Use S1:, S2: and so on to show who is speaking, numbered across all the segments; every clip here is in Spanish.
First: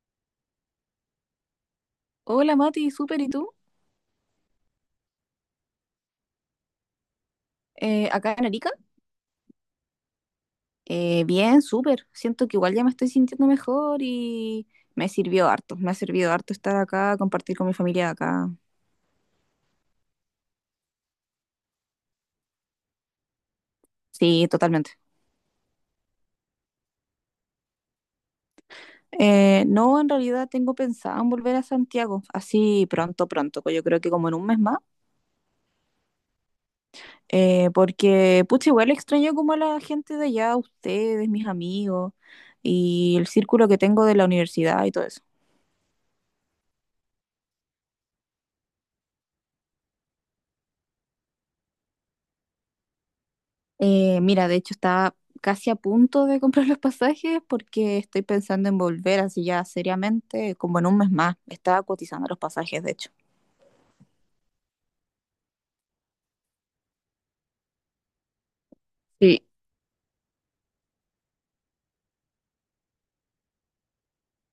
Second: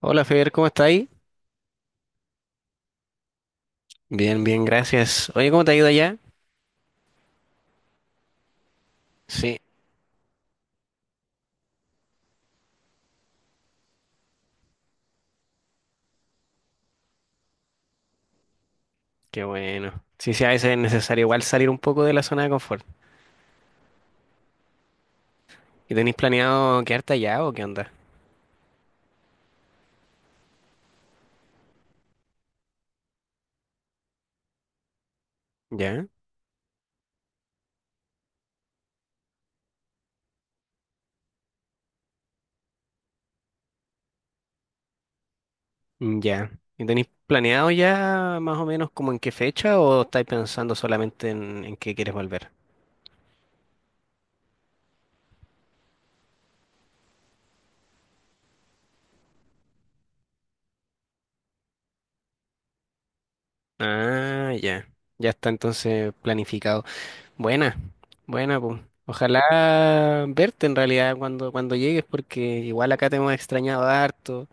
S1: Hola Fer, ¿cómo estáis?
S2: Hola Mati, súper, ¿y tú?
S1: Bien, bien, gracias. Oye, ¿cómo te ha ido allá?
S2: Acá en Arica.
S1: Sí,
S2: Bien, súper. Siento que igual ya me estoy sintiendo mejor y me sirvió harto. Me ha servido harto estar acá, compartir con mi familia acá.
S1: qué bueno. Sí, sí, a veces es necesario igual salir un poco de la zona de confort.
S2: Sí, totalmente.
S1: ¿Y tenéis planeado quedarte allá o qué onda?
S2: No, en realidad tengo pensado en volver a Santiago, así pronto, pronto, yo creo que como en un mes más.
S1: ¿Ya?
S2: Porque pucha, igual extraño como a la gente de allá, ustedes, mis amigos y el círculo que tengo de la universidad y todo eso.
S1: Mm, ya. ¿Y tenéis planeado ya más o menos como en qué fecha o estáis pensando solamente en qué quieres volver?
S2: Mira, de hecho estaba casi a punto de comprar los pasajes porque estoy pensando en volver así ya seriamente, como en un mes más. Estaba cotizando los pasajes, de hecho.
S1: Ah, ya. Ya está entonces planificado. Buena, buena, pues.
S2: Sí.
S1: Ojalá verte en realidad cuando llegues porque igual acá te hemos extrañado harto.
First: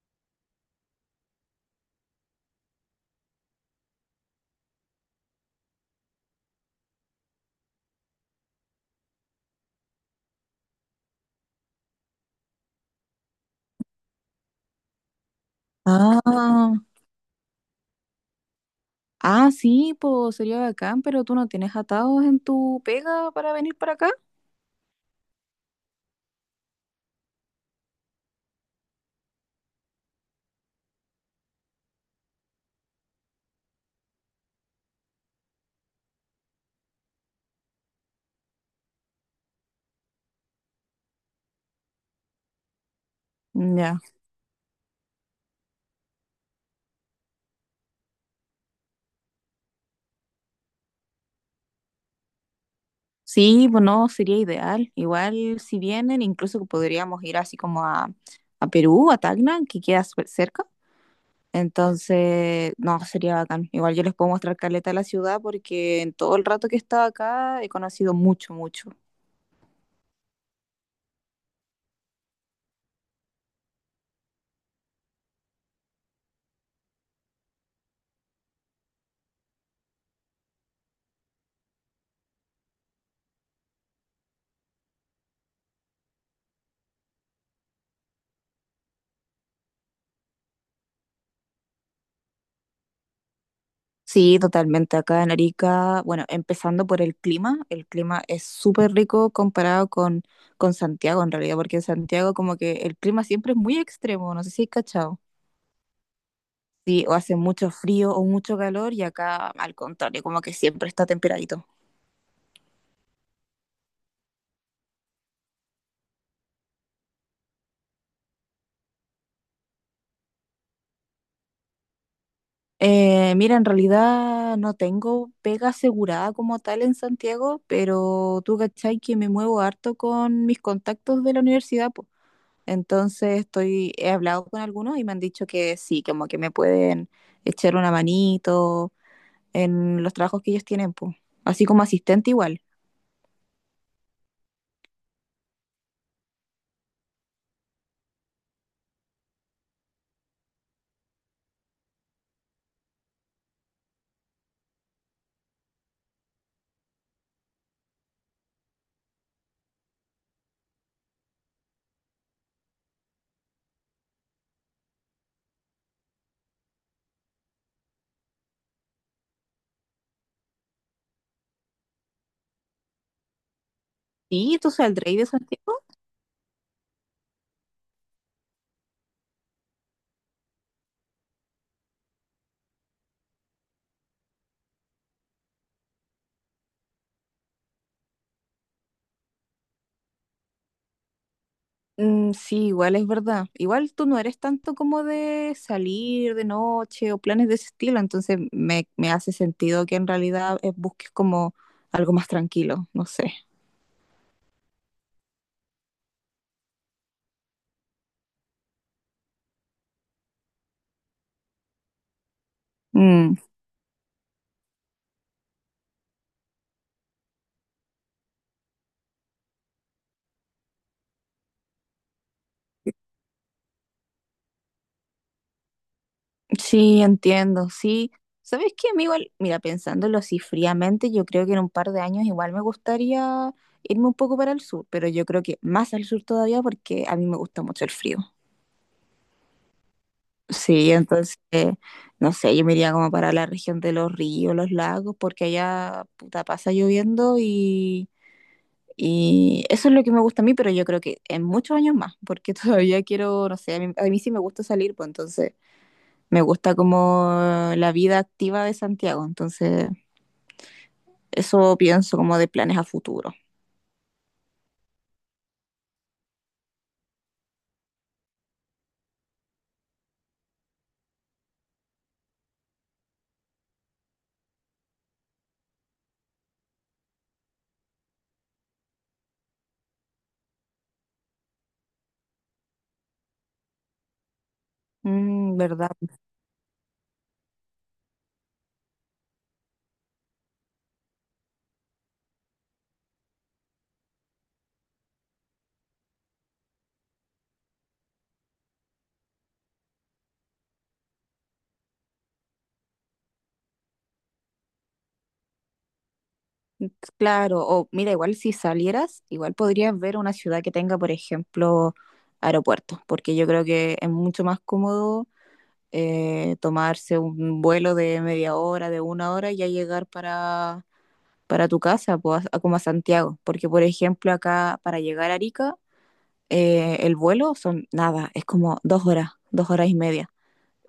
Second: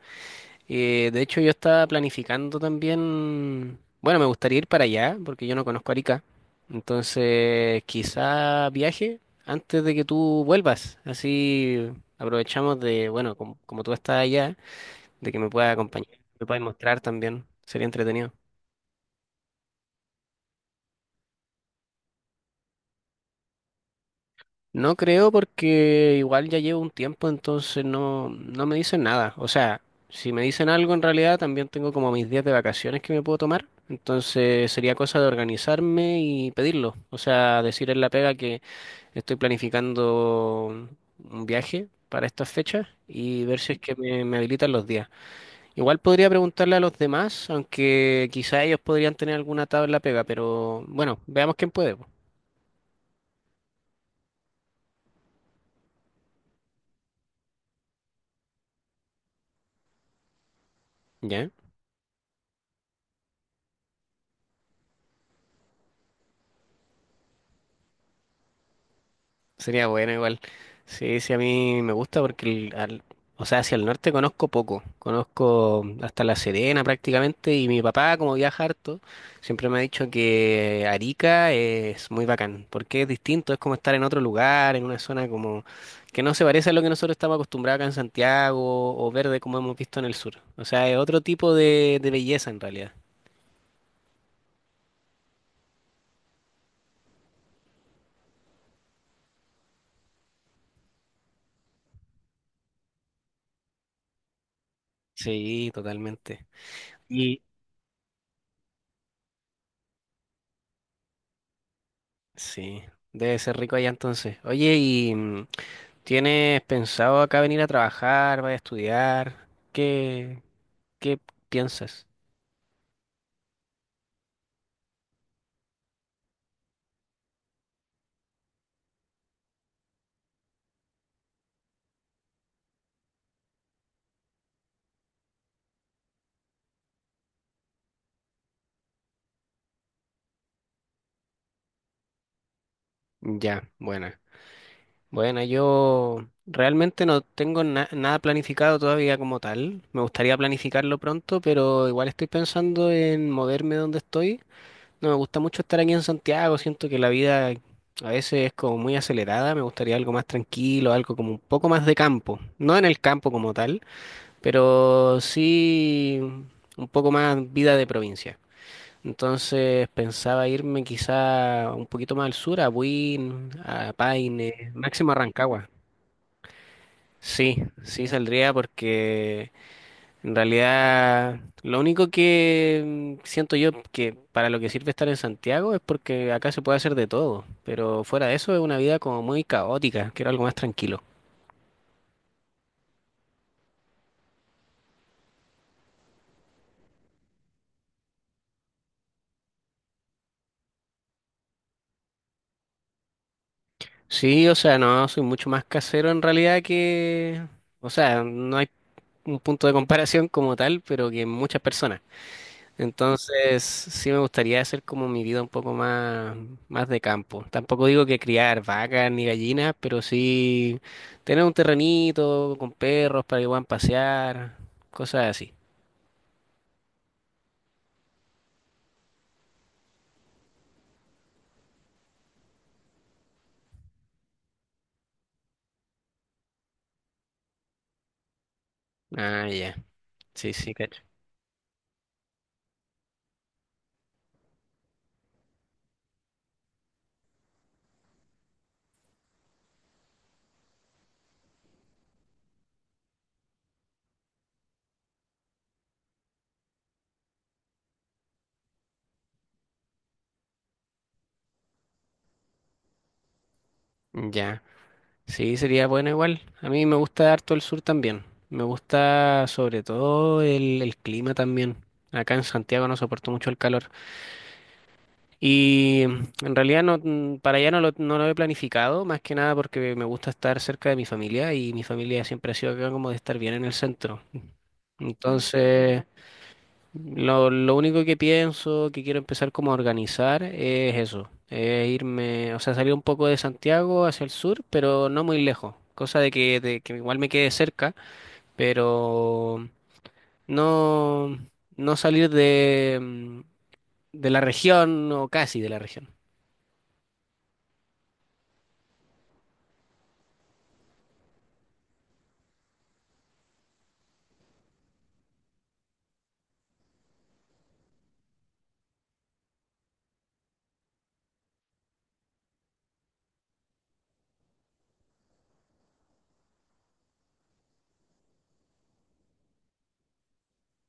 S1: De hecho, yo estaba planificando también, bueno, me gustaría ir para allá porque yo no conozco Arica. Entonces, quizá viaje antes de que tú vuelvas. Así aprovechamos de, bueno, como, como tú estás allá, de que me puedas acompañar, me puedas
S2: Ah,
S1: mostrar también. Sería entretenido.
S2: ah, sí, pues sería bacán, pero tú no tienes atados en tu pega para venir para acá.
S1: No creo porque igual ya llevo un tiempo, entonces no me dicen nada. O sea, si me dicen algo en realidad, también tengo como mis días de vacaciones que me puedo tomar. Entonces sería cosa de organizarme y pedirlo. O sea, decir en la pega que estoy planificando un viaje para estas fechas y ver si es que
S2: Ya.
S1: me habilitan los días. Igual podría preguntarle a los demás, aunque quizá ellos podrían tener alguna tabla pega, pero bueno, veamos quién puede po.
S2: Sí, pues no, sería ideal. Igual si vienen, incluso podríamos ir así como a Perú, a Tacna, que queda súper cerca.
S1: ¿Ya?
S2: Entonces, no, sería bacán. Igual yo les puedo mostrar caleta de la ciudad porque en todo el rato que he estado acá he conocido mucho, mucho.
S1: Sería bueno igual. Sí, sí, a mí me gusta porque, o sea, hacia el norte conozco poco. Conozco hasta La Serena prácticamente y mi papá, como viaja harto, siempre me ha dicho que Arica es muy bacán porque es distinto, es como estar en otro lugar, en una zona como que no se parece a lo que nosotros estamos acostumbrados acá en Santiago o verde como hemos visto en el sur. O sea, es otro tipo de belleza en realidad.
S2: Sí, totalmente. Acá en Arica, bueno, empezando por el clima es súper rico comparado con Santiago en realidad, porque en Santiago como que el clima siempre es muy extremo, no sé si hay cachado.
S1: Sí, totalmente.
S2: Sí, o hace
S1: Y
S2: mucho frío o mucho calor y acá al contrario, como que siempre está temperadito.
S1: sí, debe ser rico allá entonces. Oye, y... ¿Tienes pensado acá venir a trabajar, vas a estudiar? Qué piensas?
S2: Mira, en realidad no tengo pega asegurada como tal en Santiago, pero tú cachai que me muevo harto con mis contactos de la universidad, po. Entonces estoy, he hablado con algunos y me han dicho que sí, como que me pueden echar una manito en los trabajos que ellos tienen, pues. Así como asistente igual.
S1: Ya, buena. Bueno, yo realmente no tengo nada planificado todavía como tal. Me gustaría planificarlo pronto, pero igual estoy pensando en moverme donde estoy. No me gusta mucho estar aquí en Santiago, siento que la vida a veces es como muy acelerada, me gustaría algo más tranquilo, algo como un poco más de campo. No en el campo como tal, pero sí un poco más vida de provincia. Entonces pensaba irme quizá un poquito más al sur, a Buin, a
S2: ¿Y tú
S1: Paine, máximo a
S2: saldréis de
S1: Rancagua.
S2: Santiago?
S1: Sí, sí saldría porque en realidad lo único que siento yo que para lo que sirve estar en Santiago es porque acá se puede hacer de todo, pero fuera de eso es una vida como muy caótica, quiero algo más tranquilo.
S2: Mm, sí, igual es verdad. Igual tú no eres tanto como de salir de noche o planes de ese estilo, entonces me hace sentido que en realidad busques como algo más tranquilo, no sé.
S1: Sí, o sea, no, soy mucho más casero en realidad que, o sea, no hay un punto de comparación como tal, pero que en muchas personas.
S2: Mm,
S1: Entonces, sí me gustaría hacer como mi vida un poco más, más de campo. Tampoco digo que criar vacas ni gallinas, pero sí tener un terrenito con perros para que puedan pasear, cosas así.
S2: sí, entiendo, sí. ¿Sabes qué, amigo? Mira, pensándolo así fríamente, yo creo que en un par de años igual me gustaría irme un poco para el sur, pero yo creo que más al sur todavía porque a mí me gusta mucho el frío.
S1: Ah, ya. Sí, sí,
S2: Sí,
S1: cacho.
S2: entonces, no sé, yo me iría como para la región de los ríos, los lagos, porque allá puta pasa lloviendo y eso es lo que me gusta a mí, pero yo creo que en muchos años más, porque todavía quiero, no sé, a mí sí me gusta salir, pues entonces me gusta como la vida activa de Santiago, entonces eso pienso como de planes a futuro.
S1: Ya. Sí, sería bueno igual. A mí me gusta harto el sur también. Me gusta sobre todo el clima también. Acá en Santiago no soporto mucho el calor. Y en realidad no, para allá no no lo he planificado, más que nada porque me gusta estar cerca de mi familia y mi familia siempre ha sido acá como de estar bien en el centro.
S2: Mm, ¿verdad?
S1: Entonces, lo único que pienso, que quiero empezar como a organizar es eso, es irme, o sea, salir un poco de Santiago hacia el sur, pero no muy lejos, cosa de que igual me quede cerca, pero no, no salir de, de la región o casi de la región.
S2: Claro, o mira, igual si salieras, igual podrías ver una ciudad que tenga, por ejemplo, aeropuertos, porque yo creo que es mucho más cómodo tomarse un vuelo de media hora, de una hora y ya llegar para, tu casa, pues, como a Santiago, porque por ejemplo acá para llegar a Arica, el vuelo son nada, es como 2 horas, 2 horas y media,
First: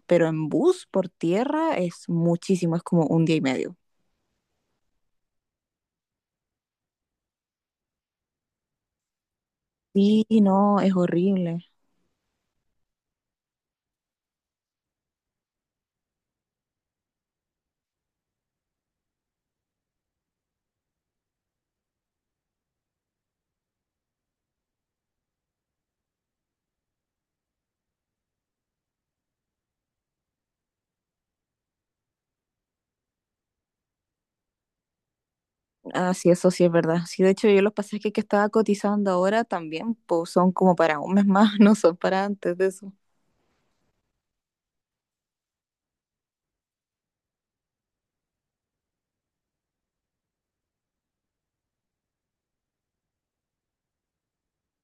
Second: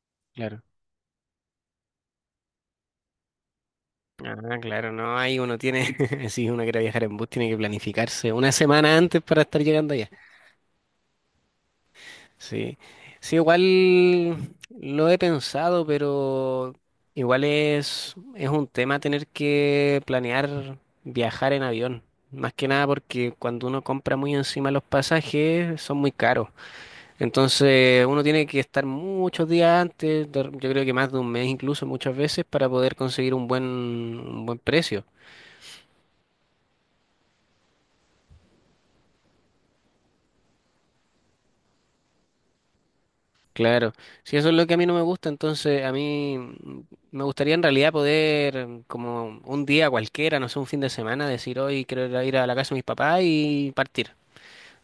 S2: pero en
S1: Claro.
S2: bus por tierra es muchísimo, es como un día y medio.
S1: Ah, claro, no, ahí uno tiene, si uno quiere viajar en bus, tiene que planificarse una semana antes para estar llegando allá.
S2: Sí, no, es horrible.
S1: Sí, sí, igual lo he pensado, pero igual es un tema tener que planear viajar en avión. Más que nada porque cuando uno compra muy encima los pasajes son muy caros. Entonces uno tiene que estar muchos días antes, yo creo que más de un mes incluso muchas veces, para poder conseguir un buen precio.
S2: Ah, sí, eso sí es verdad. Sí, de hecho, yo los pasajes que estaba cotizando ahora también, pues son como para un mes más, no son para antes de eso.
S1: Claro, si eso es lo que a mí no me gusta, entonces a mí me gustaría en realidad poder, como un día cualquiera, no sé, un fin de semana, decir hoy quiero ir a la casa de mis papás y partir.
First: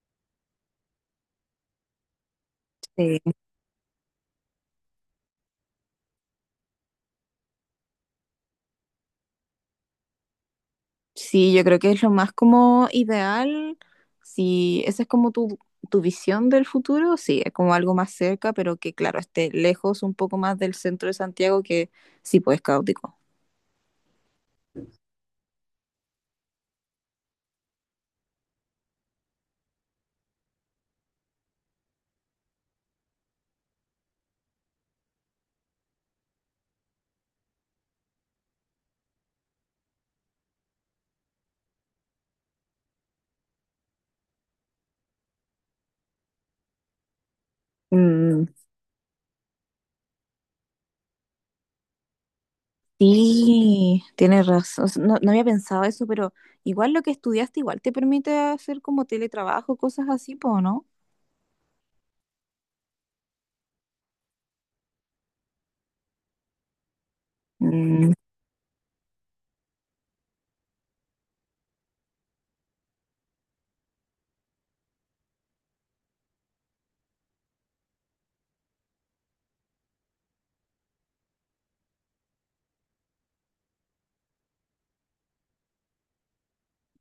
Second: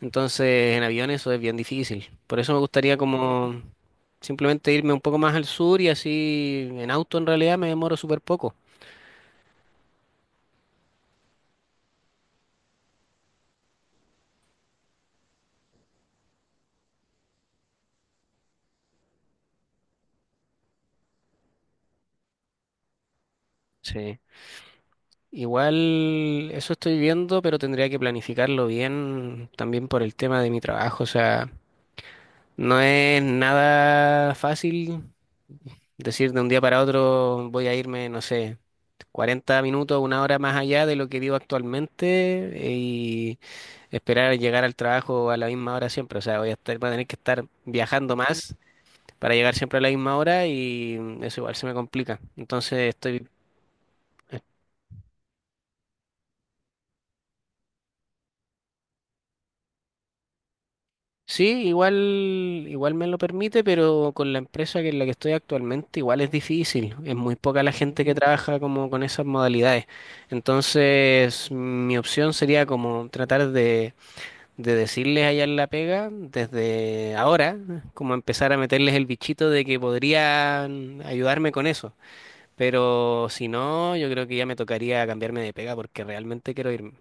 S1: Entonces en avión eso es bien difícil. Por eso me gustaría
S2: Sí.
S1: como simplemente irme un poco más al sur y así en auto en realidad me demoro súper poco.
S2: Sí, yo creo que es lo más como ideal. Si esa es como tu, visión del futuro, sí, es como algo más cerca, pero que claro, esté lejos un poco más del centro de Santiago, que sí, pues es caótico.
S1: Sí. Igual eso estoy viendo, pero tendría que planificarlo bien también por el tema de mi trabajo. O sea, no es nada fácil decir de un día para otro voy a irme, no sé, 40 minutos, una hora más allá de lo que vivo actualmente y esperar llegar al trabajo a la misma hora siempre. O sea, voy a tener que estar viajando
S2: Mm,
S1: más para llegar siempre a la misma hora y eso igual se me complica. Entonces estoy,
S2: sí,
S1: eh,
S2: tienes razón. O sea, no, no había pensado eso, pero igual lo que estudiaste igual te permite hacer como teletrabajo, cosas así, pues, ¿no?
S1: sí, igual, igual me lo permite, pero con la empresa que en la que estoy actualmente igual es difícil. Es muy poca la gente
S2: Mm.
S1: que trabaja como con esas modalidades. Entonces, mi opción sería como tratar de decirles allá en la pega desde ahora, como empezar a meterles el bichito de que podrían ayudarme con eso. Pero si no, yo creo que ya me tocaría cambiarme de pega porque realmente quiero irme.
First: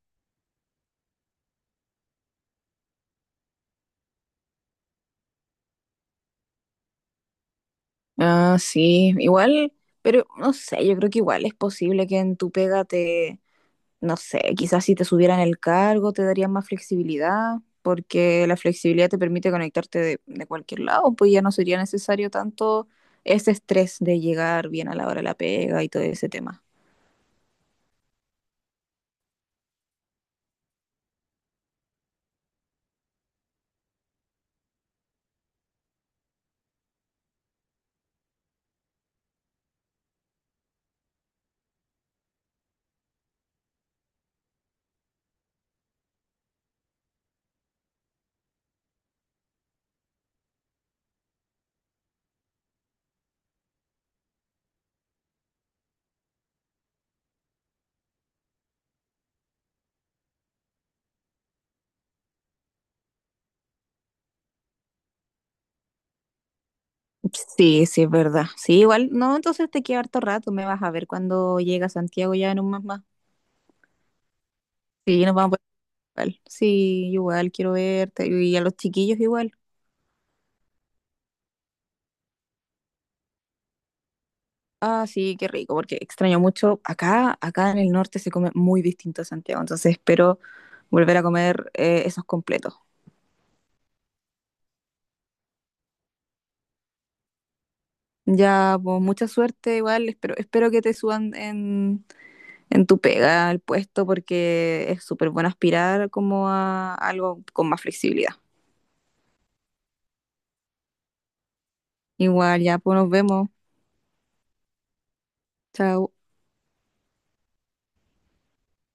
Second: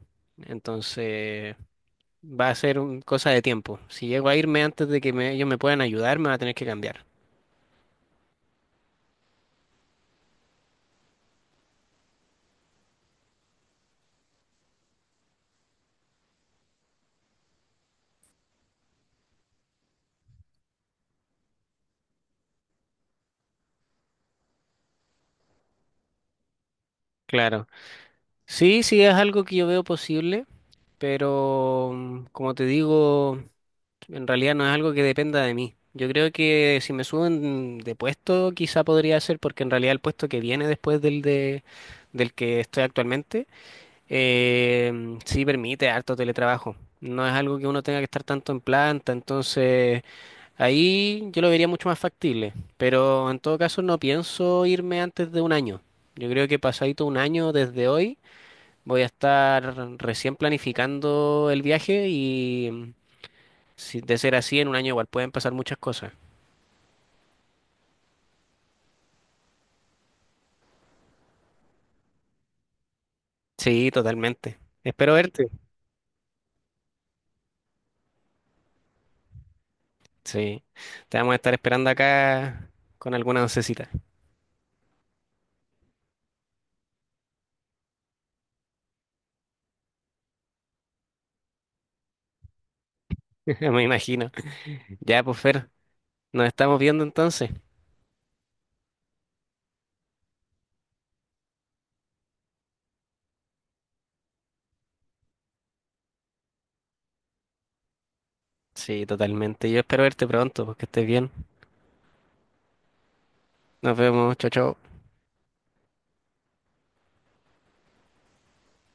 S1: Entonces, va a ser cosa de tiempo. Si llego a irme antes de que ellos me puedan ayudar, me va a tener que cambiar.
S2: Ah, sí, igual, pero no sé, yo creo que igual es posible que en tu pega te, no sé, quizás si te subieran el cargo te darían más flexibilidad, porque la flexibilidad te permite conectarte de cualquier lado, pues ya no sería necesario tanto ese estrés de llegar bien a la hora de la pega y todo ese tema.
S1: Claro. Sí, sí, es algo que yo veo posible, pero como te digo... En realidad no es algo que dependa de mí. Yo creo que si me suben de puesto, quizá podría ser porque en realidad el puesto que viene después del que estoy actualmente, sí permite harto teletrabajo. No es algo que uno tenga que estar tanto en planta, entonces ahí yo lo vería mucho más factible. Pero en todo caso no pienso irme antes de un año. Yo creo que pasadito un año desde hoy voy a estar recién planificando el viaje y si de ser así, en un año igual pueden pasar muchas cosas.
S2: Sí, sí, es verdad. Sí, igual, no, entonces te queda harto rato, me vas a ver cuando llega a Santiago ya en un mes más.
S1: Sí, totalmente. Espero
S2: Sí, nos
S1: verte.
S2: vamos a ver igual. Sí, igual quiero verte y a los chiquillos igual.
S1: Sí. Te vamos a estar esperando acá con alguna oncecita,
S2: Ah, sí, qué rico, porque extraño mucho. Acá, acá en el norte se come muy distinto a Santiago, entonces espero volver a comer esos completos.
S1: me imagino. Ya, pues Fer, nos estamos viendo entonces.
S2: Ya, pues mucha suerte, igual, espero, espero que te suban en tu pega al puesto, porque es súper bueno aspirar como a algo con más flexibilidad.
S1: Sí, totalmente. Yo espero verte pronto, porque estés bien.
S2: Igual, ya, pues nos vemos.
S1: Nos vemos. Chao, chao.
S2: Chao.